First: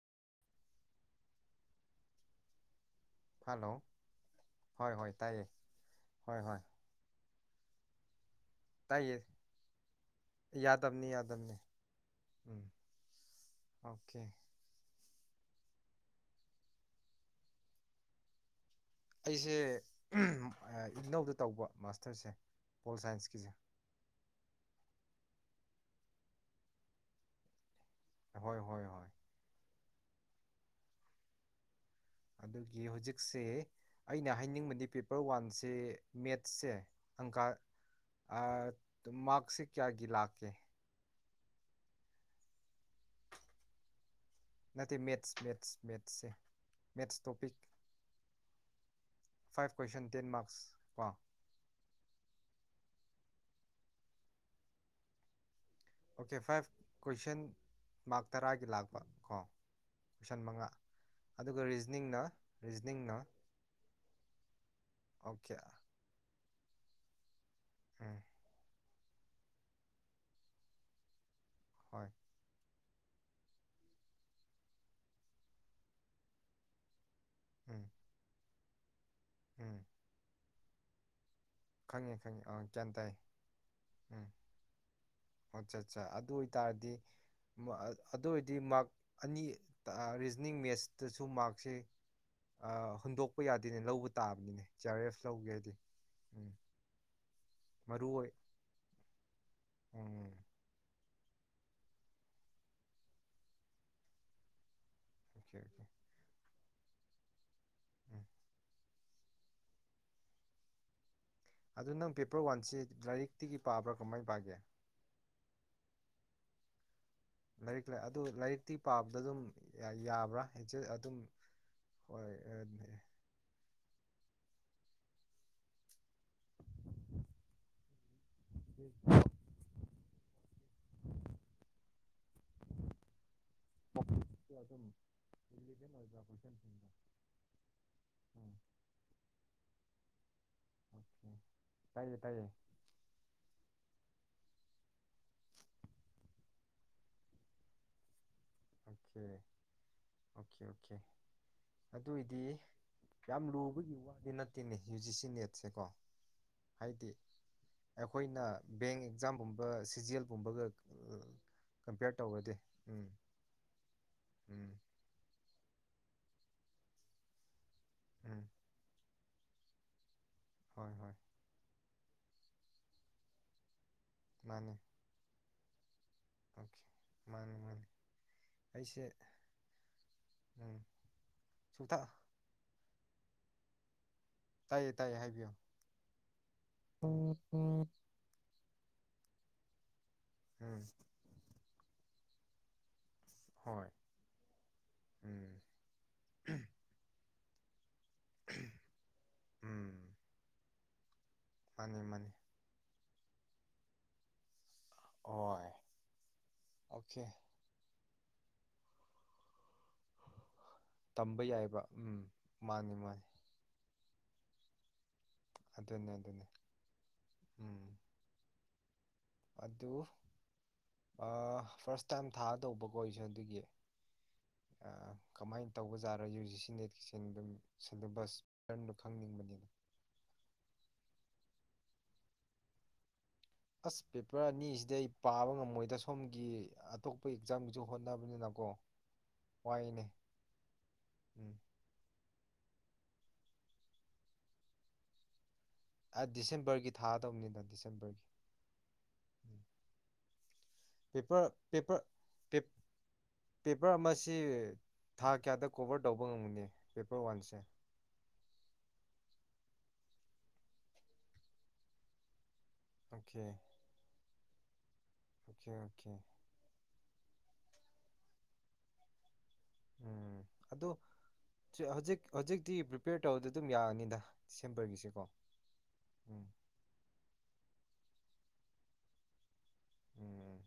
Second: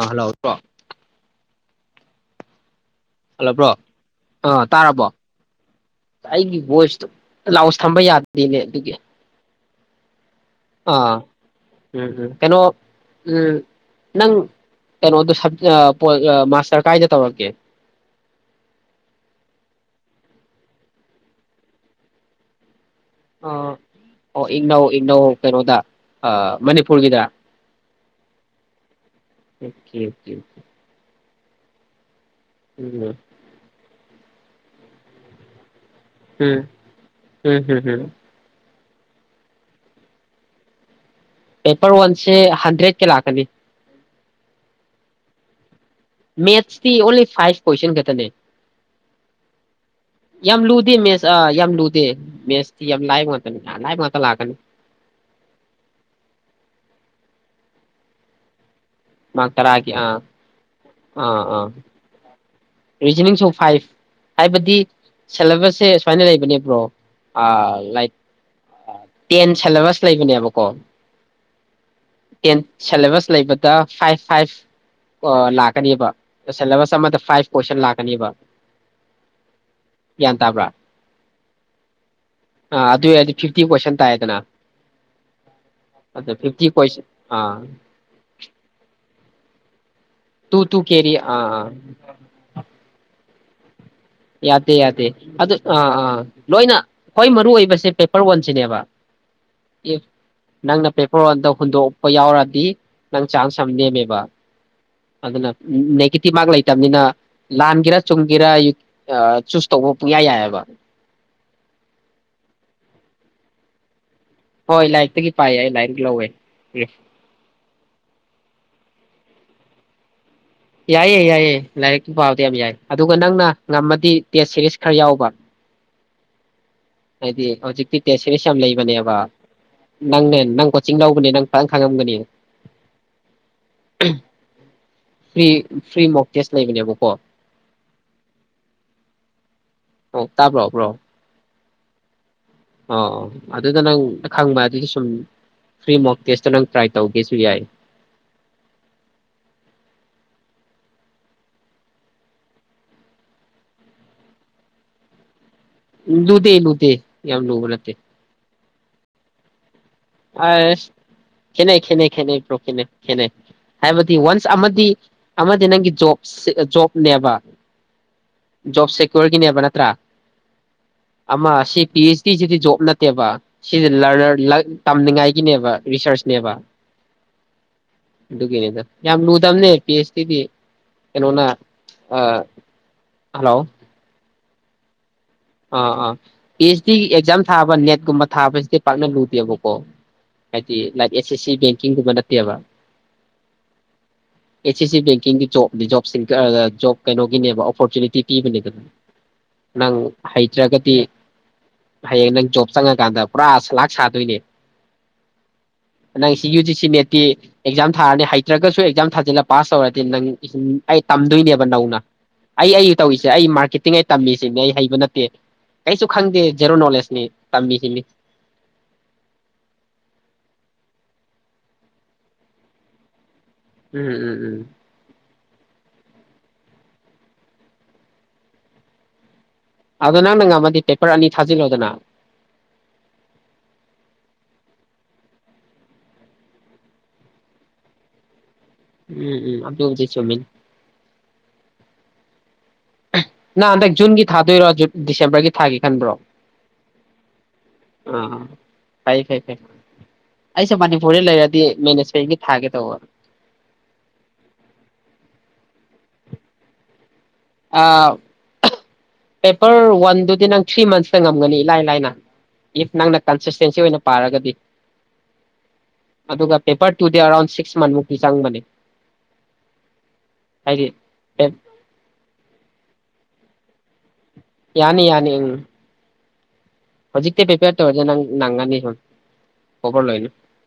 ꯑꯥ hello ꯇ꯭ꯔꯣ ꯍꯜꯂꯥꯕ꯭ꯔꯣ hello ꯑꯥ ꯍꯣꯏ ꯇꯥꯔꯕꯣ ꯍꯣꯏ ꯇꯥꯏꯌꯦ ꯍꯣꯏ ꯍꯣꯏ ꯑꯩꯒꯤ ꯚꯣꯏꯁꯇꯣ ꯂꯥꯎꯁ ꯊꯝꯕ ꯌꯥ ꯅꯦꯅꯦ ꯗꯨꯒꯤ ꯇꯥꯏꯌꯦ ꯌꯥꯗꯕꯅꯤ ꯑꯥ ꯌꯥꯗꯕꯅꯤ ꯎꯝ ꯎꯝ ꯀꯩꯅꯣ ꯎꯝ ꯑꯣꯀꯦ ꯅꯪ ꯀꯩꯅꯣ ꯗꯨꯁ [unintelligible] ꯑꯥ ꯃꯥꯁꯇꯔ ꯀꯥꯏꯗ ꯇꯧꯔꯛꯀꯦ ꯑꯩꯁꯦ [unintelligible] ꯑꯥ ꯏꯒꯅꯧꯗ ꯇꯧꯕ ꯃꯥꯁꯇꯔꯁꯦ ꯄꯣꯜ ꯁꯥꯏꯟꯁꯀꯤꯁꯦ ꯑꯥ ꯑꯣ ꯏꯒꯅꯧ ꯏꯒꯅꯧ ꯀꯩꯅꯣꯗ ꯑꯥ ꯃꯅꯤꯄꯨꯔꯒꯤꯗ ꯍꯣꯏ ꯍꯣꯏ ꯍꯣꯏ ꯑꯣꯀꯦ ꯑꯣꯀꯦ ꯑꯣꯀꯦ ꯑꯗꯨꯒꯤ ꯍꯧꯖꯤꯛꯁꯦ ꯑꯩꯅ ꯍꯥꯏꯅꯤꯡꯕꯗꯤ ꯄꯦꯄꯔ ꯋꯥꯟꯁꯦ ꯎꯝ ꯃꯦꯠꯁꯁꯦ ꯑꯪꯀ ꯎꯝ ꯎꯝ ꯍꯝ ꯍꯝ ꯇ ꯃꯥꯥꯛꯁꯦ ꯀꯌꯥ ꯒꯤ ꯂꯥꯛꯀꯦ ꯄꯦꯄꯔ ꯋꯥꯟꯁꯦ ꯍꯟꯗ꯭ꯔꯦꯠꯀꯤ ꯂꯥꯛꯀꯅꯤ ꯅ ꯃꯦꯠꯁ ꯃꯦꯠꯁ ꯃꯦꯠꯁꯁꯦ ꯃꯦꯊꯁ ꯃꯦꯠꯁ ꯑꯣꯂꯤ ꯇꯣꯄꯤꯛ ꯐꯥꯏꯚ ꯀꯣꯏꯑꯟꯇꯅꯦ ꯐꯥꯏꯚ ꯀꯣꯏꯁꯟ ꯇꯦꯟ ꯌꯥꯝ ꯃꯥꯔꯛꯁ ꯂꯨꯗꯦ ꯀꯣ ꯃꯦꯁ ꯑꯥ ꯌꯥꯝ ꯂꯨꯗꯦ ꯃꯦꯁ ꯌꯥꯝ ꯂꯥꯏꯕ ꯉꯥꯛꯇꯅꯤ ꯂꯥꯏꯕ ꯉꯥꯛꯇ ꯂꯥꯛꯒꯅꯤ ꯑꯣꯀꯦ ꯐꯥꯏꯚ ꯀꯣꯏꯁꯟ ꯃꯥꯔꯛ ꯇꯔꯥꯒꯤ ꯂꯥꯛꯄ ꯀꯣ ꯃꯥꯔꯛ ꯇꯔꯥꯀꯤ ꯑꯥ ꯀꯣꯏꯁꯟ ꯃꯉꯥ ꯑꯥ ꯑꯗꯨꯒ ꯑꯥ ꯔꯤꯖꯅꯤꯡꯅ ꯔꯤꯖꯅꯤꯡꯅ ꯔꯤꯖꯅꯤꯡ ꯁ ꯐꯥꯏꯚ ꯍꯥꯏꯕꯗꯤ ꯑꯣꯀꯦ ꯁꯦꯂꯦꯕꯁꯁꯦ ꯁꯨꯃꯥꯏꯅ ꯂꯩꯕꯅꯦꯕ ꯣ ꯂꯥꯏ ꯎꯝ ꯇꯦꯟ ꯁꯦꯂꯦꯕꯁ ꯂꯩꯕꯅꯦꯕꯀꯣ ꯍꯣꯏ ꯀ [unintelligible] ꯁꯦꯂꯦꯕꯁ ꯂꯩꯕꯗ ꯐꯥꯏꯚ ꯐꯥꯏꯚ ꯂꯥꯛꯀꯅꯦꯕ ꯁꯦꯂꯦꯕꯁ ꯑꯃꯗ ꯐꯥꯏꯚ ꯀꯣꯏꯁꯟ ꯎꯝ ꯂꯥꯛꯀꯅꯤꯕ ꯎꯝ ꯇꯥꯕ꯭ꯔꯥ ꯈꯪꯉꯦ ꯈꯪꯉꯦ ꯑꯪ ꯑꯥ ꯒ꯭ꯌꯥꯟ ꯑꯗꯨ ꯇꯥꯏ ꯑꯣꯏꯔꯗꯤ ꯐꯤꯐꯇꯤ ꯀꯣꯏꯁꯟ ꯎꯝ ꯇꯥꯏꯗꯅ ꯑꯠꯆꯥ ꯑꯠꯆꯥ ꯑꯗ ꯑꯗꯨ ꯐꯤꯐꯇꯤ ꯑꯣꯏꯇꯥꯔꯗꯤ ꯀꯣꯏꯁꯟ ꯑꯥ ꯑꯗꯨ ꯑꯣꯏꯔꯗꯤ ꯃ ꯑꯅꯤ ꯔꯤꯖꯅꯤꯡ ꯇꯨ ꯇꯨ ꯀꯦꯔꯤ ꯃꯦꯠꯁꯇꯁꯨ ꯑꯥ ꯑꯥ ꯃꯥꯔꯛꯁꯦ ꯍꯨꯟꯗꯣꯛ ꯌꯥꯗꯦꯅꯦ ꯂꯧꯕ ꯇꯥꯕꯅꯤꯅꯦ ꯌꯥꯇꯦ ꯖꯤ ꯑꯥꯔ ꯌꯥꯇꯦ ꯑꯦꯐ ꯑ ꯂꯧꯒꯦ ꯍꯥꯏꯗꯤ ꯑ ꯑꯥ ꯎꯝ ꯂꯣꯏꯅ ꯈ꯭ꯋꯥꯏ ꯃꯔꯨ ꯑꯣꯏꯕꯁꯦ ꯃꯔꯨ ꯄꯦꯄꯔ ꯑꯣꯏ ꯋꯥꯟꯁꯤꯅꯦꯕ ꯎꯝ ꯅꯪ ꯅ ꯄꯦ ꯃꯣꯟꯗ ꯍꯨꯟꯗꯣꯛꯄ ꯌꯥꯎꯔꯗꯤ ꯅꯪ ꯆꯥꯟꯁ ꯑꯃ ꯅꯦꯝꯃꯦꯕ ꯑꯗꯨꯗꯅ ꯑꯣꯀꯦ ꯑꯣꯀꯦ ꯅꯦꯇꯤꯚ ꯃꯥꯒꯂ ꯂꯩꯇꯕꯅꯤꯅ ꯂꯥꯟꯒꯦꯔꯥ ꯎꯝ ꯆꯨꯝꯒꯦꯔꯥ ꯆꯨꯁ ꯇꯧꯕꯌꯥ ꯌꯥꯏꯑꯕ ꯑꯗꯨ ꯅꯪ ꯄꯦꯄꯔ ꯋꯥꯟꯁꯦ ꯂꯥꯏꯔꯤꯛꯇꯒꯤ ꯄꯥꯕ꯭ꯔꯥ ꯀꯃꯥꯏꯅ ꯄꯥꯒꯦ ꯍꯣꯏ ꯂꯥꯏꯔꯤꯛꯇꯒꯤ ꯄꯥꯏ ꯑꯩ ꯂꯥꯏꯔꯤꯛ ꯂꯧꯋꯦ ꯎꯝ ꯂꯥꯏꯔꯤꯛ ꯑꯗꯨ ꯂꯥꯏꯔꯤꯛꯇꯤ ꯄꯥꯕꯗ ꯑꯗꯨꯝ ꯌꯥꯕ꯭ꯔꯥ ꯑꯦꯛꯖꯦ ꯑꯗꯨꯝ ꯌꯥꯏꯌꯦ ꯌꯥꯏꯌꯦ ꯂꯥꯏꯔꯤꯛꯀꯤ ꯍꯣꯏ ꯄꯥꯥꯎꯗꯤ ꯌꯥꯝ ꯌꯥꯏ ꯑꯗꯨꯒ ꯅꯪꯅ ꯉꯝꯃꯗꯤ ꯇꯦꯁ ꯁꯦꯔꯤꯁ ꯈꯔ ꯌꯥꯎꯕ ꯍꯥꯏꯗꯤ ꯍꯧꯖꯤ ꯀꯦꯁꯦꯁ ꯌꯥꯝ ꯂꯩꯕꯅꯦꯕ ꯅꯪꯅꯦ ꯅꯪ ꯀꯣꯆꯤꯡ ꯂꯒꯅꯤ ꯅꯪ ꯄꯪ ꯈꯪꯉꯝꯒꯅꯤ ꯑꯗꯨꯝ ꯐ꯭ꯔꯤ ꯔꯤꯂꯤꯚꯦꯟ ꯐ꯭ꯔꯤ ꯑꯣꯏꯕ ꯃꯣꯐ ꯇꯦꯁ ꯀꯣꯏꯁꯟꯁꯤꯡꯗꯣ ꯂꯩꯕꯅꯦꯕꯀꯣ ꯎꯝ ꯑꯣ ꯇꯥꯕ꯭ꯔꯣꯕ꯭ꯔꯣ ꯇꯥꯏꯌꯦꯦ ꯇꯥꯏꯌꯦ ꯑꯣ ꯑꯗꯨꯗ ꯅꯪ ꯈꯪꯕ ꯑꯗꯨꯗꯤ ꯁꯨꯝ ꯐ꯭ꯔꯤ ꯃꯣꯛ ꯇꯦꯁꯇ ꯅꯪ ꯇ꯭ꯔꯥꯏ ꯇꯧꯒꯦꯁꯨ ꯌꯥꯏ ꯑꯣꯀꯦ ꯑꯣꯀꯦ ꯑꯣꯀꯦ ꯑꯗꯨꯏꯗꯤ ꯌꯥꯝ ꯂꯨꯕꯒꯤ ꯋꯥꯗꯤ ꯅꯠꯇꯦꯅꯦ ꯌꯨ ꯖꯤ ꯁꯤ ꯅꯦꯠ ꯂꯨꯇ ꯂꯨꯇꯦ ꯌꯥꯝ ꯂꯂꯦ ꯦꯡ ꯑꯦꯛꯖꯥꯝꯒꯨꯝꯕ ꯖꯤ ꯑꯦꯜꯒꯨꯝꯕꯒ ꯑ ꯈꯅꯦ ꯈ ꯀꯝꯄꯤꯌꯔ ꯈ ꯇꯧꯔꯗꯤ ꯄ꯭ꯔꯣ ꯈ ꯎꯝ ꯈ ꯍꯥꯏꯕꯗꯤ ꯋꯥꯟꯁ ꯎꯝ ꯑꯃꯗꯤ ꯑꯃꯗꯤ ꯅꯪꯒꯤ ꯣ ꯖꯣꯕꯅꯦꯕ ꯎꯝ ꯖꯣꯕ ꯁꯦꯀ꯭ꯌꯣꯔꯒꯤꯅꯦꯕ ꯅꯠꯇ꯭ꯔꯥ ꯍꯣꯏ ꯍꯣꯏ ꯑꯃ ꯑꯁꯤ ꯄꯤ ꯑꯩꯆ ꯗꯤꯁꯤꯗꯤ ꯖꯣꯕ ꯅꯠꯇꯦꯕ ꯂ ꯃꯥꯅꯤ ꯅꯦ ꯔ ꯅꯦꯕ ꯑꯣꯀꯦ ꯃꯥꯅꯤ ꯃꯥꯅꯤ ꯑꯗꯨꯒꯤꯅꯤꯗ ꯑꯩꯁꯦ ꯌꯥꯝ ꯂꯨꯗꯝꯕꯅꯦ ꯄꯤ ꯑꯩꯆ ꯇꯤꯗꯤ ꯎꯝ ꯀꯩꯅꯣꯅ ꯁꯨꯡꯇꯥ ꯍꯜꯂꯣ ꯇꯥꯏꯌꯦ ꯇꯥꯏꯌꯦ ꯍꯥꯏ ꯑꯥ ꯑꯥ ꯄꯤ ꯑꯩꯆ ꯗꯤ ꯑꯦꯛꯖꯥꯝ ꯊꯥꯕ ꯎꯝ ꯅꯦꯠꯀꯨꯝꯕ ꯊꯥꯕꯁꯤꯗꯤ ꯄꯅ ꯂꯇꯤ ꯄꯣꯀꯣ ꯍꯥꯏꯥꯏ ꯑꯦꯁ ꯑꯦꯁ ꯁꯤ ꯀ ꯀꯗꯥꯇ ꯌꯥꯕ ꯍꯣꯏ ꯑꯦ ꯁꯤ ꯎꯝ ꯀꯩꯅꯣ [unintelligible] ꯇꯤ ꯄꯤ ꯀ ꯎꯝ ꯅꯪ ꯑꯩꯆ꯭ꯔꯒꯗꯤ ꯃꯥꯅꯤ ꯃꯥꯅꯤ ꯍꯌꯦꯡ ꯅꯪ ꯆꯣꯞꯁ ꯀꯥꯟꯗ ꯄꯨꯔꯥ ꯂꯥꯛ ꯁꯥꯗꯣꯏꯅꯦ ꯍꯣꯏ ꯅꯪ ꯁꯤ ꯌꯨ ꯁꯤ ꯃ ꯑꯣꯀꯦ ꯑꯦꯛꯖꯝ ꯊꯥꯔꯅꯤ ꯍꯩꯇ꯭ꯔꯒꯁꯨ ꯑꯦꯛꯖꯥꯝ ꯊꯥꯖꯤꯜꯂ ꯄꯥꯁ ꯇꯧꯔꯗꯤ ꯅꯪ ꯑꯩ ꯇꯝꯕ ꯇꯝꯗꯣꯏꯅꯦꯕ ꯌꯥꯏꯕ ꯅꯧꯅ ꯎꯝ ꯑꯩ ꯑꯩ ꯃꯥꯅꯤ ꯃꯥꯅꯤ ꯇꯧꯔꯤꯁꯦ ꯑꯩ ꯃꯥꯔꯀꯦꯇꯤꯡ ꯑꯩ ꯇꯝꯃꯤꯁꯤꯡꯅꯦ ꯑꯩ ꯍꯩꯕ ꯅꯠꯇꯦ ꯀ ꯑꯩꯁꯨ ꯑꯗꯨꯅꯦ ꯈꯪꯗꯦ ꯑꯗꯨꯅꯦ ꯖꯦꯔꯣ ꯅꯣꯂꯦꯖꯅꯤ ꯎꯝ ꯇꯝꯃꯤꯁꯤꯅꯤ ꯑꯗꯨ ꯐꯥꯔꯁ ꯇꯥꯏꯝ ꯊꯥ ꯇꯧꯕ ꯀꯣꯁꯨ ꯑꯗꯨꯒꯤ ꯎꯝ ꯎꯝ ꯎꯝ ꯀꯃꯥꯏꯅ ꯇꯧꯕꯖꯥꯔ ꯌꯨ ꯖꯤ ꯁꯤ ꯅꯦꯠꯀꯤꯁ ꯑꯗꯨꯝ ꯁꯟꯗꯕꯁꯇꯟꯗꯣ ꯈꯪꯅꯤꯡꯕꯅꯤꯅ ꯑꯗꯣ ꯅꯪ ꯅꯪ ꯉꯝꯃꯗꯤ ꯄꯦꯄꯔ ꯑꯅꯤ ꯊꯥꯖꯤꯜꯂꯣꯗꯅ ꯑꯁ ꯄꯦꯄꯔ ꯑꯅꯤꯁꯤꯗ ꯑꯩ ꯄꯥꯕ ꯉꯝꯃꯣꯏꯗ ꯁꯣꯝꯒꯤ ꯑꯇꯣꯞꯄ ꯑꯦꯛꯖꯥꯝꯒꯤꯁꯨ ꯍꯣꯠꯅꯕꯅꯤꯅꯀꯣ ꯎꯝ ꯎꯝ ꯑꯗ ꯋꯥꯏꯅꯦ ꯎꯗꯤ ꯆꯃꯤ ꯎꯝ ꯅ ꯑꯗ ꯨꯟꯒꯤ ꯊꯥꯗꯣꯏꯔꯣ ꯗꯤꯁꯦꯝꯕꯔꯒꯤ ꯊꯥꯒꯦ ꯈꯟꯕ꯭ꯔꯣ ꯗꯤꯁꯦꯝꯕꯔꯒꯤ ꯊꯥꯗꯧꯅꯤꯅ ꯗꯤꯁꯦꯝꯕꯔꯒꯤ ꯑꯥ ꯐꯩ ꯐꯩ ꯐꯩ ꯑꯩꯁꯨ ꯃꯅꯤꯄꯨꯔꯗ ꯂꯩꯔꯗꯤ ꯄꯦꯄꯔꯄ ꯃꯦꯅꯦꯖꯃꯦꯟꯒꯤ ꯊꯥꯒꯦ ꯇꯧꯕ ꯄꯦꯄꯔ ꯑꯃꯁꯤ ꯊꯥ ꯀꯌꯥꯗ ꯀꯈꯣꯕꯔ ꯗꯎꯕꯉꯝ ꯃꯅꯤ ꯄꯣ ꯋꯥꯟꯁꯦ ꯑꯥ ꯄꯦꯄꯔ ꯋꯥꯟꯗꯨꯗꯤ ꯅꯪ ꯊ꯭ꯔꯤ ꯃꯟꯁꯇ ꯉꯝꯒꯅꯤ ꯏꯂꯥꯏ ꯂꯥꯏꯅ ꯏꯐ ꯅꯪꯅ ꯑꯣꯀꯦ ꯀꯟꯁꯤꯁꯇꯦꯟꯁꯤ ꯑꯣꯏꯅ ꯄꯥꯔꯒꯗꯤ ꯑꯣꯀꯦ - ꯑꯣꯀꯦ꯫ ꯇꯨꯗꯦ ꯑꯦꯔꯥꯎꯟ ꯁꯤꯛꯁ ꯃꯟꯊꯃꯨꯛꯇꯤ ꯆꯪꯕꯅꯦ ꯎꯝ ꯍꯥꯏꯗꯤ ꯑꯗꯨ ꯍꯧꯖꯤꯛ ꯍꯧꯖꯤꯛꯇꯤ ꯄ꯭ꯔꯤꯄꯦꯌꯔ ꯇꯧꯕꯗꯨ ꯑꯗꯨꯝ ꯌꯥꯔꯅꯤꯗ꯫ ꯌꯥꯅꯤ- ꯗꯤꯁꯦꯝꯕꯔꯒꯤꯁꯦꯀꯣ ꯌꯥꯅꯤ ꯎꯝ꯫ ꯎꯝ ꯍꯧꯖꯤꯛꯇꯩ ꯄꯦꯄꯔ ꯇꯧꯔꯗꯤ ꯅꯒꯥꯅꯤ ꯫ [unintelligible] ꯎꯝ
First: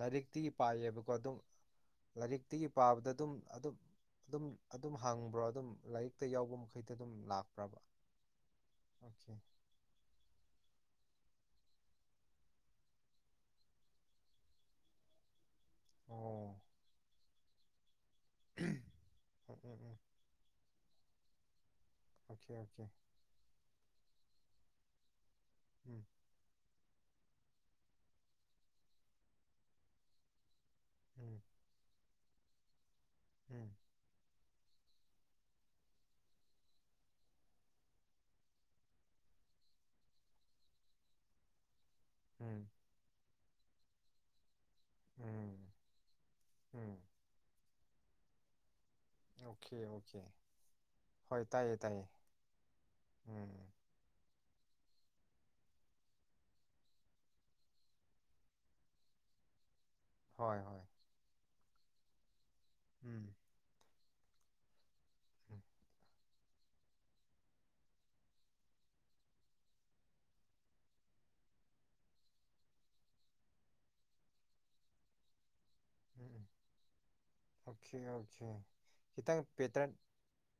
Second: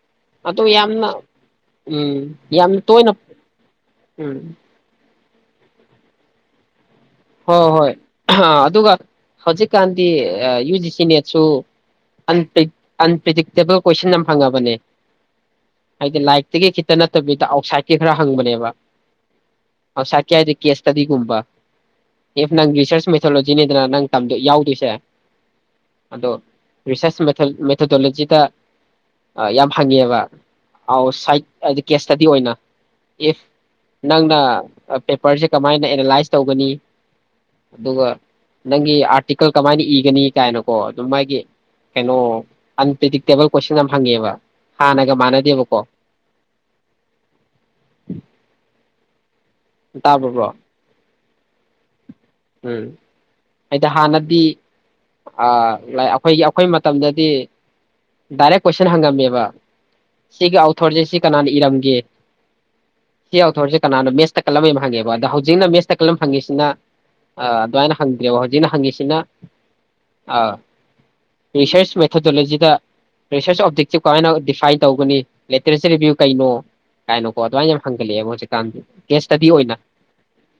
ꯂꯥꯏꯔꯤꯛꯇꯤꯒꯤ ꯄꯥꯏꯌꯦꯕꯀꯣ ꯑꯗꯨꯝ ꯎꯝ ꯂꯥꯏꯔꯤꯛꯇꯤꯒꯤ ꯌꯥꯝꯅ ꯇꯣꯏꯅ ꯄꯥꯕꯗ ꯑꯗꯨꯝ ꯑꯗꯨꯝ ꯎꯝ ꯑꯗꯨꯝ ꯑꯗꯨꯝ ꯍꯪꯕ ꯑꯗꯨꯝ ꯂꯥꯏꯔꯤꯛꯇ ꯌꯥꯎꯕ ꯃꯈꯩ ꯍꯣꯏ ꯍꯣꯏ ꯑꯗꯨꯒ ꯑꯣꯀꯦ ꯍꯧꯖꯤꯛꯀꯥꯟꯗꯤ ꯌꯨ ꯖꯤ ꯅꯦꯠꯁꯨ ꯑꯟꯄ꯭ꯔꯤꯗꯤꯛꯇꯦꯕꯜ ꯀꯣꯏꯁꯟ ꯑꯃ ꯐꯪꯉꯕꯅꯦ꯫ ꯍꯥꯏꯗꯤ ꯂꯥꯏꯔꯤꯛ ꯑꯣ ꯇꯒꯤ ꯈꯤꯠꯇ ꯅꯠꯇ ꯕꯤ ꯥ [unintelligible] ꯀ ꯈꯔ ꯍꯪꯕꯅꯦꯕ꯫ ꯎꯝ ꯎꯝ ꯎꯝ ꯑꯥꯎꯠꯁꯥꯏꯠ ꯀꯤ ꯍꯥꯏꯗꯤ ꯀꯦꯁ ꯇꯗꯤꯒꯨꯝꯕ ꯑꯣꯀꯦ ꯏꯐ ꯅꯪ ꯑꯣꯀꯦ ꯔꯔꯤꯁꯔꯆ ꯃꯩꯊꯣꯂꯣꯖꯤꯅꯤꯗꯅ ꯅꯪ ꯌꯥꯎꯗꯣꯏꯁꯦ ꯎꯝ ꯑꯗꯣ ꯔꯤꯁꯔꯁ ꯃꯦꯊꯗꯣꯂꯣꯖꯤꯗ ꯌꯥꯝ ꯍꯪꯉꯦꯕ ꯑ ꯁ ꯎꯝ ꯀꯦ ꯆꯗꯤ ꯑꯣꯏꯅ ꯏꯐ ꯎꯝ ꯅꯪꯗꯥ ꯄꯦꯄꯔꯁꯦ ꯀꯃꯥꯏꯅ ꯑꯦꯅꯥꯂꯥꯏꯁ ꯇꯧꯒꯅꯤ ꯑꯗꯨꯒ ꯅꯪꯒꯤ ꯑꯥꯔꯇꯤꯀꯜ ꯀꯃꯥꯏꯅ ꯏꯒꯅꯤ ꯀꯥꯏꯅꯀꯣ ꯑꯗꯨꯝ ꯃꯥꯒꯤ ꯀꯩꯅꯣ ꯎꯝ ꯑꯟꯄꯤꯗꯤꯛ ꯇꯦꯕꯜ ꯀꯣꯏꯁꯟ ꯌꯥꯝ ꯐꯪꯉꯦꯕ ꯍꯥꯟꯅꯒ ꯎꯝ ꯃꯥꯅꯗꯤꯕ ꯀꯣ ꯎꯝ ꯎꯝ ꯑꯣꯀꯦ ꯑꯣꯀꯦ ꯍꯣꯏ ꯇꯥꯏꯌꯦ ꯇꯥꯏꯌꯦ ꯎꯝ ꯎꯝ ꯑꯩꯗ ꯍꯥꯟꯅꯗꯤ ꯑꯩꯈꯣꯏꯒꯤ ꯑꯩꯈꯣꯏ ꯃꯇꯝꯗꯗꯤ ꯗꯥꯏꯔꯦꯛ ꯀꯣꯏꯁꯟ ꯍꯪꯉꯝꯃꯦꯕ ꯁꯤꯒꯤ ꯍꯣꯏ ꯑꯥꯎ ꯍꯣꯏ ꯊꫭꯔꯖꯦ ꯁꯤ ꯀꯅꯥꯅ ꯏꯔꯝ ꯒꯦ ꯎꯝ ꯁꯤ ꯑꯥꯎ ꯊꫭꯔꯁꯦ ꯀꯅꯥꯅꯣ ꯃꯦꯁ ꯇ ꯀꯂꯝ ꯌꯥꯝ ꯍꯪꯉꯦꯕ ꯑꯗ ꯎꯝ ꯍꯧꯖꯤꯛꯅ ꯃꯦꯁ ꯇ ꯀꯂꯝ ꯍꯪꯉꯤꯁꯤꯅ ꯑ ꯗꯨꯃꯥꯏꯅ ꯍꯪꯗ꯭ꯔꯦꯕ ꯍꯧꯖꯤꯛꯅ ꯍꯪꯉꯤꯁꯤꯅ ꯑ ꯔꯤꯁꯔꯁ ꯃꯦꯊꯗꯣꯂꯣꯖꯤꯗ ꯔꯤꯁꯔꯁ ꯑꯣꯞꯖꯦꯛꯇꯤꯞ ꯀꯃꯥꯏꯅ ꯗꯤꯐꯥꯏꯟ ꯇꯧꯒꯅꯤ ꯇꯦꯔꯦꯁꯤꯌꯦꯜꯔꯤꯕꯤꯌꯨ ꯎꯝ ꯎꯝ ꯀꯩꯅꯣ ꯀꯥꯏꯅꯣꯀꯣ ꯑꯗꯨꯃꯥꯏꯅ ꯌꯥꯝ ꯑꯣꯀꯦ ꯍꯪꯒꯠꯂꯛ ꯑꯦꯕ ꯑꯣꯀꯦ ꯍꯧꯖꯤꯛꯀꯥꯟꯗꯤ ꯀꯦꯁ ꯈꯤꯇꯪ ꯁ꯭ꯇꯗꯤ ꯑꯣꯏꯅ ꯄꯦꯇꯔꯟ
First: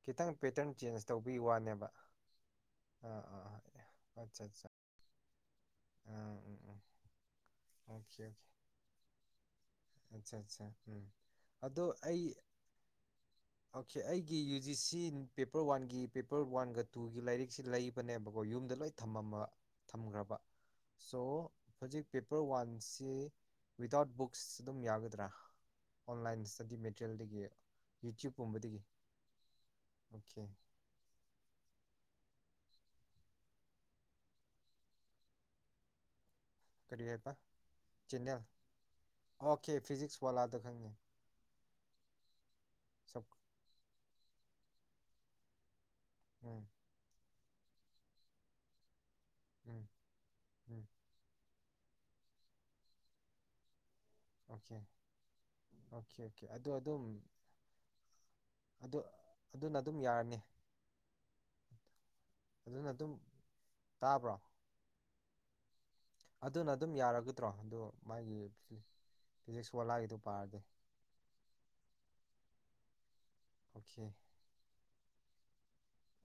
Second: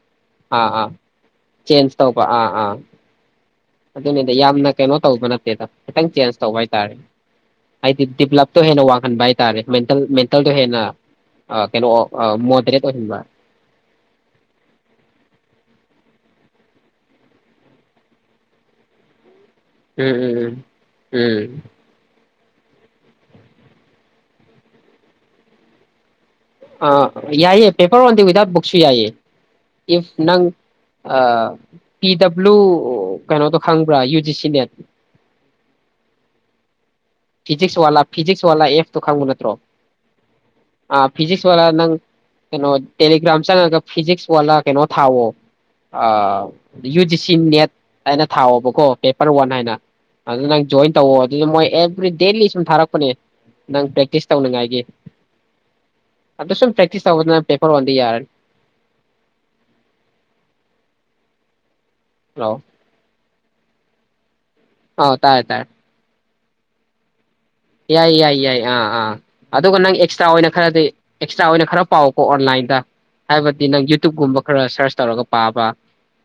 ꯈꯤꯇꯪ ꯑꯥ ꯄꯦꯇꯔꯟ ꯑꯥ ꯆꯦꯟꯖ ꯇꯧꯕꯒꯤ ꯋꯥꯅꯦꯕ ꯆꯦꯟꯖ ꯇꯧꯕ ꯑꯥ ꯑꯥ ꯑꯥ ꯑꯗꯨꯅꯤꯗ ꯑꯠꯆꯥ ꯑꯠꯆꯥ ꯌꯥꯝꯅ ꯀꯩꯅꯣ ꯇꯧꯕ ꯅꯠꯇꯦꯗ ꯈꯤꯇꯪ ꯑꯥ ꯆꯦꯟꯖ ꯇꯧꯕ ꯎꯝ ꯍꯥꯏ ꯎꯝ ꯇꯔꯦ ꯑꯣꯀꯦ ꯍꯥꯏꯗꯤ ꯑꯣꯀꯦ ꯗꯤꯕꯂꯞꯇꯣ ꯍꯦꯟꯅ ꯋꯥꯡꯍꯟꯕ ꯍꯥꯏ ꯇꯔꯦ ꯑꯠꯆꯥ ꯆꯥ ꯎꯝ ꯑꯗꯣ ꯀꯩꯅꯣ ꯑꯩ ꯃꯣꯗꯔꯦꯠ ꯑꯣꯏꯍꯟꯕ ꯑꯣꯀꯦ ꯑꯩꯒꯤ ꯌꯨ ꯖꯤ ꯁꯤ ꯄꯦꯄꯔ ꯋꯥꯟꯒꯤ ꯄꯦꯄꯔ ꯋꯥꯟꯒ ꯇꯨꯒꯤ ꯂꯥꯏꯔꯤꯛꯁꯤ ꯂꯩꯕꯅꯦꯕꯀꯣ ꯌꯨꯝꯗ ꯂꯣꯏ ꯊꯝꯃꯝꯕ ꯎꯝ ꯊꯝꯈ꯭ꯔꯕ ꯎꯝ ꯎꯝ ꯁꯣ ꯎꯝ ꯍꯧꯖꯤꯛ ꯄꯦꯄꯔ ꯋꯥꯟꯁꯤ ꯋꯤꯗꯥꯎꯠ ꯕꯨꯛꯁ ꯑꯗꯨꯝ ꯌꯥꯒꯗ꯭ꯔꯥ ꯑꯣꯟꯂꯥꯏꯟ ꯏꯁꯇꯗꯤ ꯑꯥ ꯃꯦꯇꯔꯤꯌꯦꯜꯗꯒꯤ ꯌꯥꯏꯌꯦ ꯄꯦꯄꯔ ꯋꯥꯟꯗꯤ ꯋꯤꯗꯥꯎꯠ ꯕꯨꯛꯁꯨ ꯌꯨꯇ꯭ꯌꯨꯕꯀꯨꯝꯕꯗꯒꯤ ꯌꯥꯏꯌꯦ ꯏꯐ ꯅꯪ ꯑꯣꯀꯦ ꯄꯤ ꯗꯕ꯭ꯂꯨ ꯎ ꯀꯩꯅꯣꯗꯣ ꯈꯪꯕ꯭ꯔꯥ ꯌꯨ ꯖꯤ ꯁꯤ ꯅꯦꯠ ꯀꯔꯤ ꯍꯥꯏꯕ ꯐꯤꯖꯤꯛꯁ ꯋꯥꯂꯥ ꯆꯦꯅꯦꯜ ꯐꯤꯖꯤꯛꯁ ꯋꯥꯂꯥ ꯑꯦꯐꯇꯣ ꯈꯪꯕ ꯅꯠꯇ꯭ꯔꯣ ꯑꯣꯀꯦ ꯐꯤꯖꯤꯛꯁ ꯋꯥꯂꯥꯗꯣ ꯈꯪꯉꯦ ꯑ ꯐꯤꯖꯤꯛꯁ ꯋꯥꯂꯥ ꯅꯪ ꯀꯩꯅꯣ ꯁꯞ ꯇꯦꯂꯤꯒ꯭ꯔꯥꯝ ꯆ ꯀ ꯐꯤꯖꯤꯛꯁ ꯂ ꯀꯩꯅꯣ ꯊꯥꯋꯣ ꯑ ꯎꯝ ꯌꯨꯗꯤ ꯁꯤ ꯅꯦꯠ ꯍꯥꯏꯅ ꯊꯥꯎꯑꯣꯕꯀꯣ ꯄꯦꯄꯔ ꯋꯥꯟ ꯍꯥꯏꯅ ꯎꯝ ꯑꯗꯨ ꯅꯪ ꯎꯝ ꯖꯣꯏꯟ ꯇꯧꯋ ꯑꯗꯨꯗ ꯃꯣꯏ ꯑꯣ ꯗꯦꯜꯂꯤ ꯁꯨꯝ ꯊꯥꯔꯛꯄꯅꯦ ꯅꯪ ꯑꯣꯀꯦ ꯇꯧꯅꯤꯡꯉꯥꯏꯒꯤ ꯑꯣꯀꯦ ꯑꯣꯀꯦ ꯑꯗꯨ ꯁꯨꯝ ꯑꯗꯨꯝ ꯄ꯭ꯔꯦꯛꯇꯤꯁ ꯇꯧꯕꯗ ꯅꯪ ꯄꯦꯄꯔ ꯋꯥꯟꯗꯤ ꯌꯥꯔꯅꯤ ꯑꯗꯨ ꯑꯗꯨꯅ ꯑꯗꯨꯝ ꯌꯥꯔꯅꯤ ꯍꯜꯂꯣ ꯑꯗꯨꯅ ꯑꯗꯨꯝ ꯀꯥꯄ꯭ꯔꯣ ꯍꯥꯎ ꯇꯥꯏꯦ ꯇꯔꯦ ꯑꯗꯨꯅ ꯑꯗꯨꯝ ꯌꯥꯔꯒ ꯌꯥꯏ ꯌꯥꯏ ꯌꯥꯏ ꯑꯥ ꯑꯥ ꯐꯤꯖꯤꯛꯁ ꯑꯗꯨꯒ ꯅꯪ ꯋꯥꯂꯥꯒꯤꯗꯨ ꯑꯦꯛꯁꯇ꯭ꯔꯥ ꯑꯣꯏꯅ ꯄꯥꯔꯗꯤ ꯈꯔꯗꯤ ꯑꯦꯛꯁꯇ꯭ꯔꯥ ꯑꯣꯏꯅ ꯈꯔ ꯄꯥꯎꯀꯣ ꯑꯣꯟꯂꯥꯏꯟꯗ ꯗ ꯍꯥꯏꯕꯗꯤ ꯅꯪ ꯑꯣꯀꯦ ꯌꯨꯇ꯭ꯌꯨꯕꯀꯨꯝꯕ ꯈꯔ ꯁꯔꯁ ꯇꯧꯔꯒ ꯄꯥ ꯄ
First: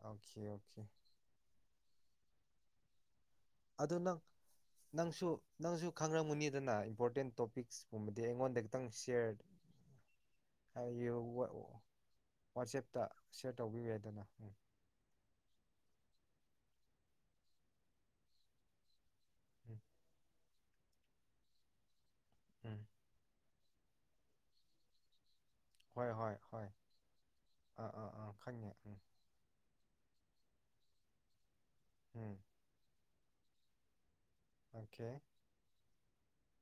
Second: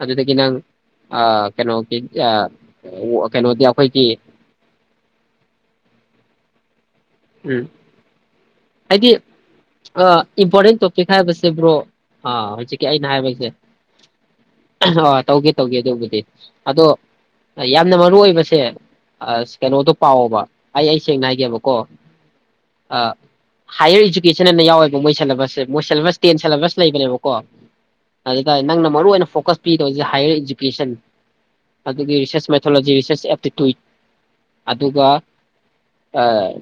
ꯑꯗꯨꯗꯒꯤ ꯑꯣꯀꯦ ꯅꯪ ꯑꯣꯀꯦ ꯑ ꯀꯩꯅꯣ ꯌꯥ ꯑꯗꯨ ꯅꯪ ꯅꯪꯁꯨ ꯅꯪꯁꯨ ꯈꯪꯈꯃꯨꯅꯤ [unintelligible] ꯏꯝꯣꯔꯦꯟ ꯎꯝ ꯇꯣꯄꯤꯛꯗꯤꯉꯣꯟ ꯍꯥꯏꯗꯤ ꯏꯝꯄꯣꯔꯇꯦꯟ ꯇꯣꯄꯤꯛ ꯍꯥꯏꯌꯨ ꯍꯥꯏꯕꯕꯁꯤꯦ ꯕ꯭ꯔꯣ ꯑ ꯍꯧꯖꯤꯛꯀꯤ ꯋꯥꯆꯦꯞꯇ ꯑꯩꯅ ꯍꯥꯏꯕꯁꯦ ꯁꯤꯌꯔ ꯇꯧꯕꯤꯌꯨ ꯌꯥꯏꯗꯅ ꯎꯝ ꯇꯧꯒꯦ ꯇꯧꯒꯦ ꯑꯗꯨꯕꯨꯗꯤ ꯑꯗꯣ ꯌꯥꯝꯅ ꯃꯔꯨ ꯑꯣꯏꯕꯁꯦ ꯑꯁ ꯎꯝ ꯀꯩꯅꯣꯇꯣ ꯄꯑꯣꯕ ꯑꯩ ꯑꯩ ꯁꯦꯡꯅ ꯍꯥꯏꯒꯦꯕꯀꯣ ꯎꯝ ꯑ ꯍꯥꯌꯌꯔ ꯏꯖꯨꯀꯦꯁꯟ ꯑꯅ ꯌꯥꯎꯋꯦꯕ ꯃꯣꯏ ꯁꯦꯂꯕꯁꯦꯕ ꯃꯣꯏ ꯍꯣꯏ ꯁꯦꯂꯦꯕꯁ ꯍꯣꯏ ꯇꯦꯟ ꯍꯣꯏ ꯁꯦꯂꯦꯕꯁ ꯂꯩꯕꯅꯦꯕꯀꯣ ꯑꯥ ꯑꯥ ꯑꯥ ꯑꯗꯨꯇꯥꯔꯗꯤ ꯈꯪꯉꯦ ꯅꯪꯅ ꯎꯝ ꯃꯔꯨꯑꯣ ꯑꯣꯏꯅ ꯐꯣꯀꯁ ꯄꯤ ꯍꯔ ꯑꯦꯖꯨꯀꯦꯁꯟ ꯑꯗꯨꯗꯒꯤ ꯎꯝ ꯔꯤꯁꯔꯁ ꯃꯊꯣꯖꯤ ꯔꯤꯁꯔꯁ ꯇꯩ ꯇꯨꯏ ꯑꯗꯨꯒ ꯑꯣꯀꯦ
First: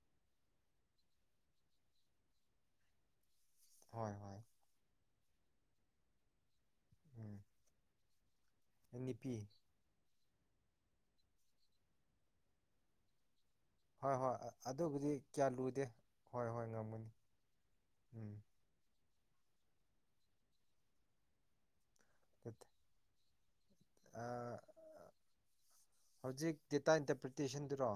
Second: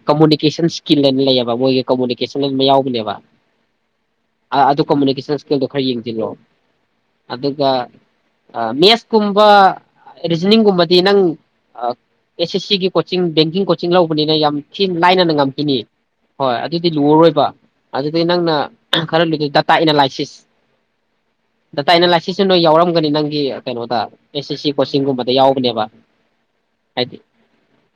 ꯀꯃꯨꯅꯤꯀꯦꯁꯟ ꯁ꯭ꯀꯤꯜꯅ ꯂꯩ ꯃꯣꯏꯒꯤ ꯀꯃꯨꯅꯤꯀꯦꯁꯟ ꯂꯣꯏ ꯌꯥꯎꯕꯅꯦꯕ ꯍꯣꯏ ꯍꯣꯏ ꯑ ꯑꯗꯨ ꯀꯃꯨꯅꯤꯦꯁ ꯁꯀꯜꯗꯣ ꯈꯔ ꯌꯦꯡꯁꯤꯜꯂꯣ ꯎꯝ ꯑꯗꯨꯒ ꯅꯨꯄꯤ ꯃꯦꯁꯀꯨꯝꯕ ꯔꯤꯖꯅꯤꯡꯒꯨꯝꯕꯗꯤ ꯅꯪ ꯑꯦꯁ ꯑꯦꯁ ꯁꯤꯒꯤ ꯀꯣꯆꯤꯡ ꯕꯦꯡ ꯀꯣꯆꯤꯡ ꯍꯣꯏ ꯂꯧꯕꯅꯤꯅ ꯍꯣꯏ ꯌꯥꯝ ꯑ- ꯊꯤꯅ ꯑꯗꯨꯕꯨꯗꯤ ꯂꯥꯏꯅꯅ ꯀꯌꯥ ꯉꯝꯈꯤꯅꯤ ꯂꯨꯗꯦ ꯍꯣꯏ ꯑꯗꯨꯗꯤ ꯉꯝꯒꯅꯤ ꯂꯨꯔꯣꯏꯕ ꯑꯗꯨꯗꯤꯩ ꯎꯝ ꯅꯪꯅ ꯈꯔ ꯗꯥꯇꯥ ꯑꯦꯅꯥꯂꯥꯏꯁꯤꯁ ꯗꯗꯥꯇ ꯑꯩꯅ ꯂꯥꯏꯁꯤꯁꯨ ꯅꯣꯏ ꯗꯦꯇꯥ ꯌꯥꯎꯔꯝꯒꯅꯤ ꯅꯪ ꯎ ꯀꯩꯅꯣꯗ ꯑꯦꯁ ꯑꯥ ꯑꯦꯁ ꯁꯤ ꯀꯣꯆꯤꯡꯒꯨꯝꯕꯗ ꯌꯥꯎꯕꯅꯦꯕ ꯍꯧꯖꯤꯛ ꯗꯦꯇꯥ ꯍꯥꯏꯗꯤ ꯏꯟꯇꯔꯄ꯭ꯔꯤꯇꯦꯁꯟꯗꯨꯔꯣ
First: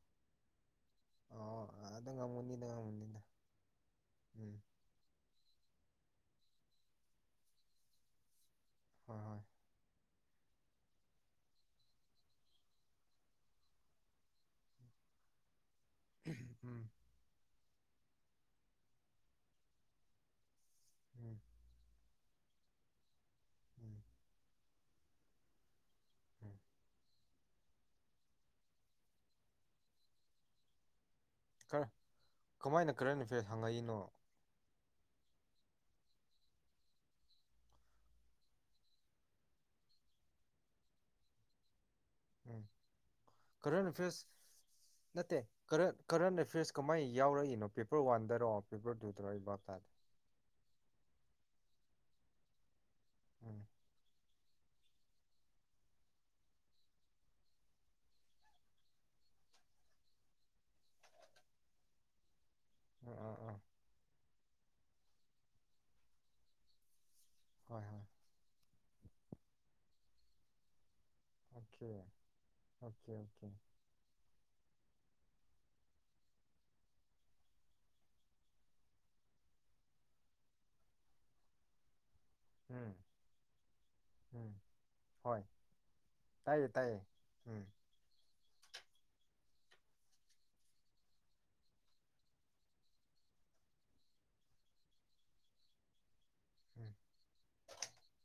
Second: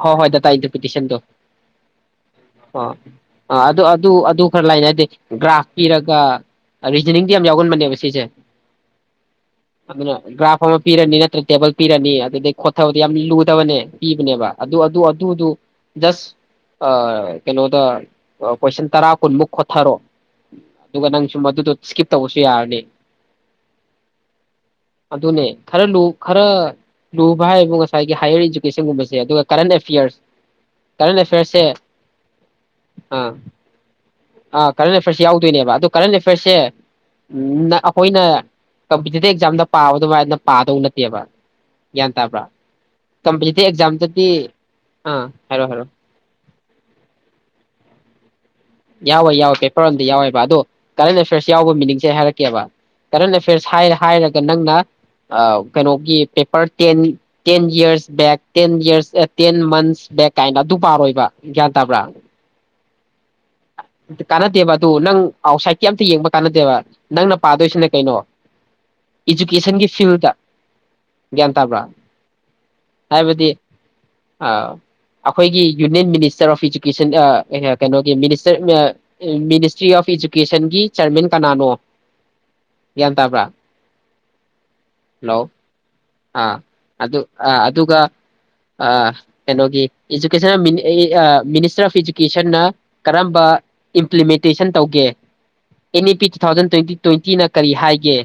ꯍꯣꯏ ꯍꯣꯏ ꯗꯇꯥ ꯏꯟꯇꯔꯄꯤꯇꯤꯁꯟꯗꯣ ꯑꯣ ꯑꯗ ꯉꯝꯒꯅꯤꯗ ꯑꯣ ꯉꯝꯒꯅꯤꯗ ꯑ ꯑꯗꯨ ꯑꯗꯨ ꯑꯗꯨ ꯎꯝ ꯈꯔ ꯂꯩꯅꯦ ꯍꯥꯏꯗꯤ꯭ꯔꯥ ꯇꯥꯛꯄꯤꯔꯒ ꯔꯤꯖꯅꯤꯡꯗꯤ ꯌꯥꯝ ꯌꯥꯎꯒꯟꯕꯅꯦꯕ ꯁꯤꯁꯦ ꯍꯣꯏ ꯍꯣꯏ ꯑꯗꯨꯅ ꯒ꯭ꯔꯥꯐ ꯑꯃ ꯄꯤꯔꯅꯤ ꯅꯠꯇ꯭ꯔ ꯇꯦꯕꯜ ꯄꯤꯔꯅꯤ ꯑꯗꯨꯗꯒꯤꯩ ꯈꯣꯊꯕꯗꯤ ꯌꯥꯝ ꯂꯨꯗꯕꯅꯦ ꯄꯤꯕꯅꯦꯕ ꯑꯗꯨ ꯑꯗꯨ ꯑꯗꯨ ꯑꯗꯨ ꯁ ꯎꯝ ꯑ ꯀꯩꯅꯣꯗ ꯀꯣꯏꯁꯟ ꯇꯔꯥ ꯀꯨꯟꯃꯨꯛ ꯈꯣꯊꯔꯣ ꯑꯗꯨꯒ ꯅꯪ ꯎꯝ ꯁꯨꯝꯃ ꯃꯗꯨꯀꯤꯞ ꯇꯧꯕꯁꯨ ꯌꯥꯔꯅꯤꯦ ꯎꯝ ꯑꯗꯨꯅꯦ ꯈꯔ ꯎꯝ ꯈꯔ ꯂꯨꯕ ꯍꯥꯏꯕꯨ ꯉꯁꯥꯏꯒꯤ ꯍꯥꯏꯌꯔ ꯏꯗꯨꯀꯦꯁꯟꯒꯨꯝꯕꯁꯦ ꯑꯗꯨꯒ ꯀꯔꯦꯟ ꯑꯦꯐꯤꯌꯔꯁ ꯀꯔꯦꯟ ꯑꯦꯐꯦꯌꯔꯁꯦ ꯈꯔ ꯀꯃꯥꯏꯅ ꯀꯔꯦꯟ ꯑꯥ ꯑꯦꯐꯤꯌꯔꯁ ꯍꯪꯉꯛꯏꯅꯣ ꯑꯥ ꯀꯔꯅꯦ ꯐ꯭ꯔꯁꯤ ꯌꯥ ꯇꯅꯦ ꯑꯗꯨ ꯀꯔꯦꯟ ꯑꯦꯐꯤꯌꯔꯁꯦ ꯑꯩꯈꯣꯏꯅ ꯀꯝꯄꯤꯇꯤꯇꯤꯞ ꯑꯦꯛꯖꯥꯝꯗ ꯄꯥꯕ ꯑꯗꯨꯃꯥꯏꯅ ꯄꯥꯗꯧ ꯅꯠꯇꯦꯕ ꯒ꯭ꯌꯥꯟ ꯇꯥꯕ꯭ꯔꯥ ꯎꯝ ꯀꯝꯄꯤꯇꯤꯇꯤꯚ ꯀꯔꯦꯟ ꯑꯦꯐꯤꯌꯔꯁ ꯑꯦꯛꯖꯥꯝꯗꯗꯤ ꯑꯥ ꯅꯠꯇꯦ ꯍꯥꯏꯔꯣ ꯍꯥꯏꯔꯣ ꯀꯔꯦꯟ ꯀꯔꯦꯟ ꯑꯦꯐꯤꯌꯔꯁ ꯀꯃꯥꯏꯅ ꯌꯥꯎꯔꯛꯏꯅꯣ ꯄꯦꯄꯔ ꯋꯥꯟꯗꯔꯣ ꯄꯦꯄꯔ ꯇꯨꯗꯔꯣ ꯌꯥꯎꯋꯦ ꯑꯩ ꯌꯥꯎꯋꯦ ꯚꯥꯞ ꯄꯦꯄꯔ ꯇꯥꯗꯦ ꯑꯝ ꯌꯥꯎꯋꯦꯕ ꯑꯗꯣ ꯀꯔꯦꯟ ꯑꯦꯐꯤꯌꯔꯁ ꯌꯥꯎꯕ ꯃꯤꯅꯤꯡ ꯁꯦ ꯍꯥꯏꯔꯛꯀꯦꯕ ꯀꯔꯦꯟ ꯎꯝ ꯑꯦꯐ꯭ꯌꯔꯁ ꯍꯥꯏ ꯍꯥꯏꯔꯒ ꯅꯪꯅ ꯀꯩꯅꯣꯒꯤ paper ten ten years back ten years ten months back ꯀꯥꯏꯅ ꯑꯗꯨ ꯄꯥꯔꯣꯏꯕ ꯒ꯭ꯌꯥꯟ ꯇꯥꯕ꯭ꯔꯥ ꯎꯝ ꯎꯝ ꯎꯝ ꯀꯥꯟꯅꯗꯦꯕ ꯑꯗꯨ ꯅꯪ ꯑꯥꯎꯠꯁꯥꯏꯠꯀꯤ ꯑꯝꯇ ꯌꯦꯡꯕ ꯀꯥꯟꯅꯗꯦꯕ ꯅꯪꯅ ꯍꯣꯏ ꯄꯥꯗꯣꯏꯁꯤꯅꯦ ꯍꯣꯏ ꯀꯩꯅꯣ ꯏꯖꯨꯀꯦꯁꯟꯒꯤ ꯐꯤꯜꯗ ꯒ꯭ꯌꯥꯟ ꯇꯥꯕ꯭ꯔꯥ ꯑꯣꯀꯦ ꯑꯣꯀꯦ ꯍꯥꯏꯕꯗꯤ ꯑꯣꯀꯦ ꯑꯩꯈꯣꯏꯒꯤ ꯌꯨꯅꯤꯌꯟ ꯃꯤꯅꯤꯁꯇꯔ ꯑꯣꯐ ꯏꯖꯨꯀꯦꯁꯟ ꯀꯩꯅꯣꯒꯤꯅꯤ ꯃꯤꯅꯤꯁꯇ꯭ꯔꯤ ꯑꯣꯐ ꯏꯗꯨꯨꯀꯦꯁꯟꯒꯤ ꯆꯤꯔꯃꯦꯟ ꯀꯅꯥꯅꯣ ꯎꯝ ꯒ꯭ꯌꯥꯟ ꯇꯥꯕ꯭ꯔꯥ ꯎꯝ ꯍꯜꯂꯣ ꯍꯣꯏ ꯑꯥ ꯇꯥꯏꯌꯦ ꯇꯥꯏꯌꯦ ꯑꯗꯨ ꯎꯝ ꯑꯗꯨꯒ ꯀꯩꯅꯣꯒꯤ ꯏꯖꯀꯦꯁꯟ ꯃꯤꯅꯤꯁꯇꯔ ꯑꯣꯐ ꯏꯗꯨꯨꯀꯦꯁꯟꯅ ꯀꯔꯝꯕ ꯏꯝꯄ꯭ꯂꯤꯃꯦꯟꯇꯦꯁꯟ ꯇꯧꯒꯦ ꯑꯦꯅꯤ ꯄꯤꯤ ꯇꯨ ꯊꯥꯎꯖꯟ ꯎꯝ ꯇ꯭ꯋꯦꯟꯇꯤ ꯇ꯭ꯋꯦꯟꯇꯤꯅ ꯀꯔꯤ ꯍꯥꯏꯒꯦ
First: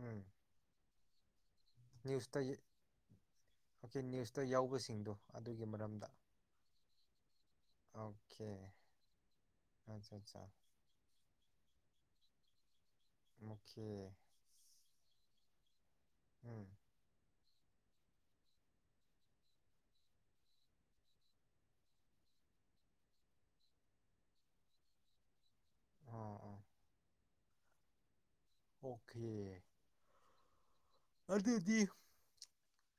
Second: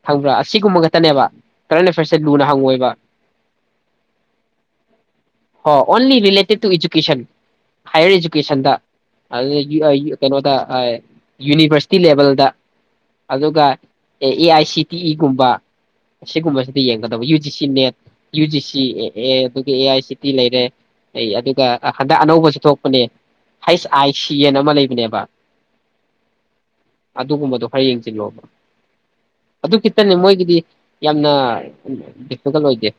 ꯎꯝ ꯈꯪꯕ꯭ꯔꯥ ꯑꯁꯤꯒꯨꯝꯕꯒ ꯟꯕ ꯀꯔꯦꯟ ꯑꯦꯐꯦꯌꯔꯁꯁꯦ ꯅ꯭ꯌꯨꯁꯇ ꯂꯨꯅ ꯍꯪꯉꯣꯏꯕ ꯑꯣꯀꯦ ꯅ꯭ꯌꯨꯁꯇ ꯌꯥꯎꯕꯁꯤꯡꯗꯣ ꯑꯗꯨꯒꯤ ꯍꯣ ꯃꯔꯝꯗ only related to education higher okay ꯏꯖꯨꯀꯦꯁꯟꯗ ꯑ ꯑꯠꯆꯥ ꯀꯩꯅꯣ ꯑꯠꯆꯥ ꯊ ꯌꯨꯅꯤꯚꯔꯁ ꯇꯤ ꯂꯦꯕꯦꯜꯗ ꯑꯗꯨꯒ okay A A I C T ꯏꯒꯨꯝꯕ ꯎꯝ ꯁꯤꯒꯨꯝꯕꯁꯤꯗ ꯌꯦꯡꯒꯗꯕ U G C NET U G C A ꯑꯦ ꯑꯗꯨꯒ ꯑꯦ ꯑꯥꯏ ꯁꯤ ꯇꯤ ꯂꯩꯔꯦ ꯑꯩ ꯑꯗꯨꯒ ꯍꯟꯗꯛ ꯑꯅꯧꯕꯁꯨ ꯊꯣꯛꯄꯅꯦ ꯍꯩꯁ ꯑꯥꯏ ꯁꯤ ꯑꯦꯟ ꯑꯃ ꯂꯩꯕꯅꯦꯕ ꯑꯣ ꯑꯣ ꯑꯗꯨꯒꯨꯝꯕꯗꯣ ꯈꯔꯥ ꯌꯦꯡꯆꯜꯂꯣꯕ ꯑꯣꯀꯦ [unintelligible] ꯑꯗꯨꯗꯤ ꯗꯤꯐꯤꯀꯜ ꯑꯣꯏꯗꯦ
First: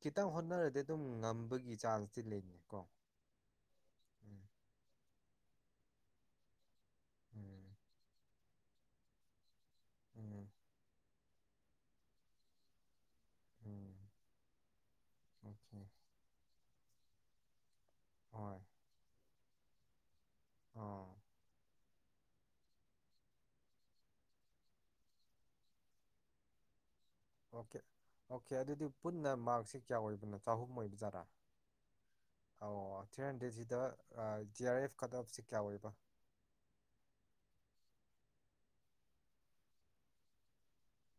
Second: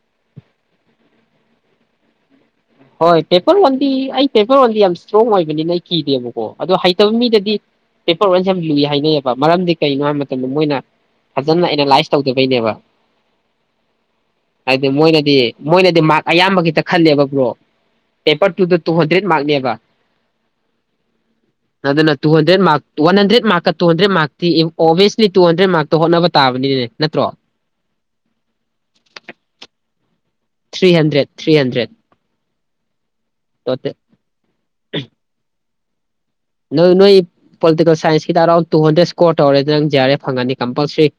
ꯈꯤꯇꯪ ꯍꯣꯠꯅꯔꯗꯤ ꯑꯗꯨꯝ ꯉꯝꯕꯒꯤ ꯆꯥꯟꯁ ꯆꯤ ꯂꯩꯅꯦ ꯍꯣꯏ ꯄꯦꯄꯔ ꯅ ꯑꯩ ꯀꯤꯗꯦꯕꯀꯣ ꯑꯣ ꯍꯩꯇꯕ ꯃꯤꯗꯗꯤ ꯎꯝ ꯄꯦꯄꯔ ꯋꯥꯟꯁꯦ ꯌꯥꯝ ꯂꯨꯏ ꯍꯥꯏꯅꯩꯕ ꯃꯔꯝꯗꯤ ꯀꯩꯒꯤꯅꯣ ꯍꯥꯏꯕ ꯃꯇꯝꯗ ꯎꯝ ꯃꯣꯏꯅ ꯐꯖꯅ ꯑꯦꯅꯥꯂꯥꯏꯁ ꯇꯧꯗꯕꯩꯅꯦꯕ ꯎꯝ ꯍꯥꯏꯗꯤ ꯃꯣꯏꯅꯗꯤ ꯑꯣꯀꯦ ꯃꯣꯏꯅꯗꯤ ꯃꯥꯔꯛ ꯑꯌꯥꯝꯕꯒꯤ ꯈꯜꯂꯦꯕ ꯕ꯭ꯔꯣ ꯄꯦꯄꯔ ꯇꯨꯗ ꯇꯨ ꯍꯟꯗ꯭ꯔꯦꯗ ꯃꯥꯔꯛꯅꯦꯕ ꯑ ꯑꯗꯨꯅ ꯇꯨ ꯍꯟꯗ꯭ꯔꯦꯠꯔꯛ ꯋꯥ ꯍꯟꯗ꯭ꯔꯦ ꯃꯥꯔꯛꯀ ꯇꯨꯟꯗ꯭ꯔꯦ ꯃꯥꯔꯛꯇꯤꯐ ꯑꯣꯕꯤꯌꯁꯂꯤ ꯇꯨ ꯍꯗ꯭ꯔꯦꯠ ꯃꯥꯔꯛꯇ ꯍꯣꯠꯅꯕ ꯇꯥꯕꯅꯤꯅꯅꯦ ꯑꯣꯀꯦ ꯑꯣꯀꯦ ꯑꯗꯨꯗꯤ ꯄꯨꯟꯅ ꯃꯥꯔꯛꯁꯦ ꯀꯌꯥ ꯑꯣꯏꯕꯅꯣ ꯊ꯭ꯔꯤ ꯍꯟꯗ꯭ꯔꯦꯠ ꯊ꯭ꯔꯤ ꯍꯟꯗ꯭ꯔꯦꯠ ꯑ ꯊ꯭ꯔꯤ ꯍꯟꯗ꯭ꯔꯦꯗꯁꯤꯗ ꯖꯤ ꯑꯥꯔ ꯑꯦꯐ ꯀꯠ ꯑꯣꯞꯁꯤꯦ ꯀꯌꯥ ꯑꯣꯏꯕ ꯅꯣꯏ ꯅꯣꯏ ꯄꯣꯂꯤꯇꯤꯀꯦꯜ ꯁꯥꯏꯟꯁꯀꯤꯗ ꯑꯔꯥꯎꯟ ꯇꯨ ꯍꯟꯗ꯭ꯔꯦꯗ ꯏꯁꯀꯣꯔ ꯇꯧꯔꯦ ꯅꯪ ꯖꯤꯦ ꯑꯥꯔ ꯑꯦꯐ ꯐꯪꯒꯅꯤ ꯀꯝꯄꯜꯁꯔꯤ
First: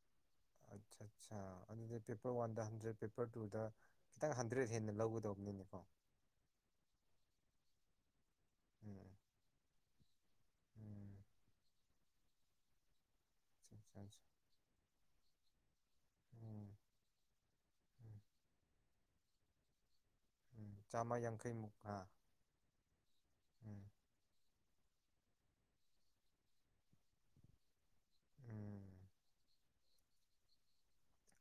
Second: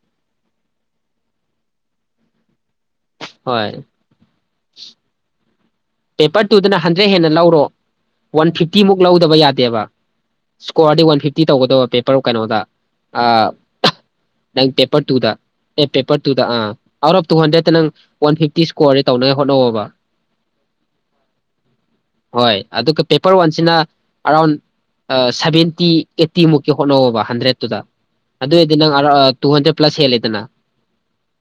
ꯑꯆꯥꯆꯥ ꯄꯦꯄꯔ ꯋꯥꯗ ꯄꯦꯄꯔ ꯇꯨꯗ ꯍꯣꯏ ꯈꯤꯇꯪ ꯍꯟꯗ꯭ꯔꯦꯗ ꯍꯦꯟꯅ ꯂꯧꯒꯗꯧꯕꯅꯤꯅꯦ ꯄꯦꯄꯔ ꯇꯨꯗꯅ ꯍꯟꯗ꯭ꯔꯦꯗ ꯍꯦꯟꯅ ꯂꯧꯔꯣ ꯋꯥꯟ ꯐꯤꯐꯇꯤꯃꯨꯛ ꯎꯝ ꯂꯧꯗꯕ ꯌꯥꯗꯦꯕ ꯏꯁꯀꯣꯔꯗꯤ ꯎꯝ ꯋꯥꯟ ꯐꯤꯐꯇꯤ ꯇꯧꯒꯗꯧꯕ ꯄꯦꯄꯔ ꯀꯩꯅꯣꯗ ꯑꯆꯥ ꯑꯆꯥ ꯅꯪ ꯄꯦꯄꯔ ꯇꯨꯗ ꯑꯦ ꯄꯦꯄꯔ ꯇꯨꯗ ꯑꯥ ꯎꯝ ꯑꯥꯎꯠ ꯑꯣꯐ ꯇꯨ ꯍꯟꯗ꯭ꯔꯦꯗꯠꯇ ꯅꯪ ꯎꯝ ꯋꯥꯟ ꯐꯤꯐꯇꯤ ꯏꯁꯀꯣꯔꯗ ꯇꯧꯅꯕꯉ ꯍꯣꯠꯅꯧꯕ ꯎꯝ ꯆꯥꯝꯃ ꯌꯥꯡꯈꯩꯃꯨꯛ ꯑꯥ ꯍꯣꯏ ꯑꯗꯨꯒ ꯄꯦꯄꯔ ꯋꯥꯟꯁꯤꯅ ꯎꯝ ꯑꯔꯥꯎꯟ ꯁꯚꯦꯟꯇꯤ ꯑꯩꯠꯇꯤ ꯃꯨꯛꯀꯤ ꯍꯣꯠꯅꯧꯕ ꯍꯟꯗ꯭ꯔꯦꯗꯠꯇꯨꯗ ꯑꯗꯨ ꯑꯣꯏꯏꯔꯗꯤ ꯎꯝ ꯅꯪ ꯑꯔ ꯇꯨ ꯍꯟꯗ꯭ꯔꯦꯠ ꯄ꯭ꯂꯁ ꯍꯦꯜꯂꯦꯗꯅ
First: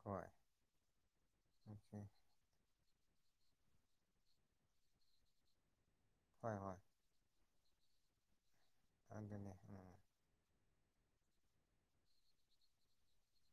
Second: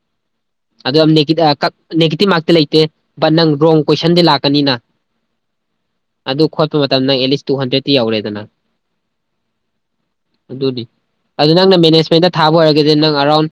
ꯍꯣꯏ ꯑꯗꯨꯗ ꯅ ꯀ ꯑꯣꯀꯦ ꯅꯦꯒꯤꯇ ꯃꯥꯥꯛꯇ ꯂ ꯂꯩꯇꯦ ꯕꯅꯪ ꯔꯣꯡ ꯀꯣꯏꯁꯟꯗꯤ ꯂꯥꯛꯀꯅꯤꯅ ꯑꯗꯨ ꯍꯣꯏ ꯈꯣꯠꯄ ꯍꯣꯏ ꯃꯇꯝꯗꯪꯁ ꯇꯨ ꯍꯟꯗ꯭ꯔꯦꯗꯇꯤ ꯌꯎꯔꯦꯗꯅ ꯊꯗꯅꯦ ꯎꯝ ꯑꯗꯨꯅꯤ ꯑꯗꯨ ꯅꯪꯅ ꯃꯦꯅꯦꯖꯃꯦꯟꯗ ꯊꯥꯕ ꯑꯣꯏꯔꯒꯗꯤ ꯅꯪ ꯑꯔꯥꯎꯟ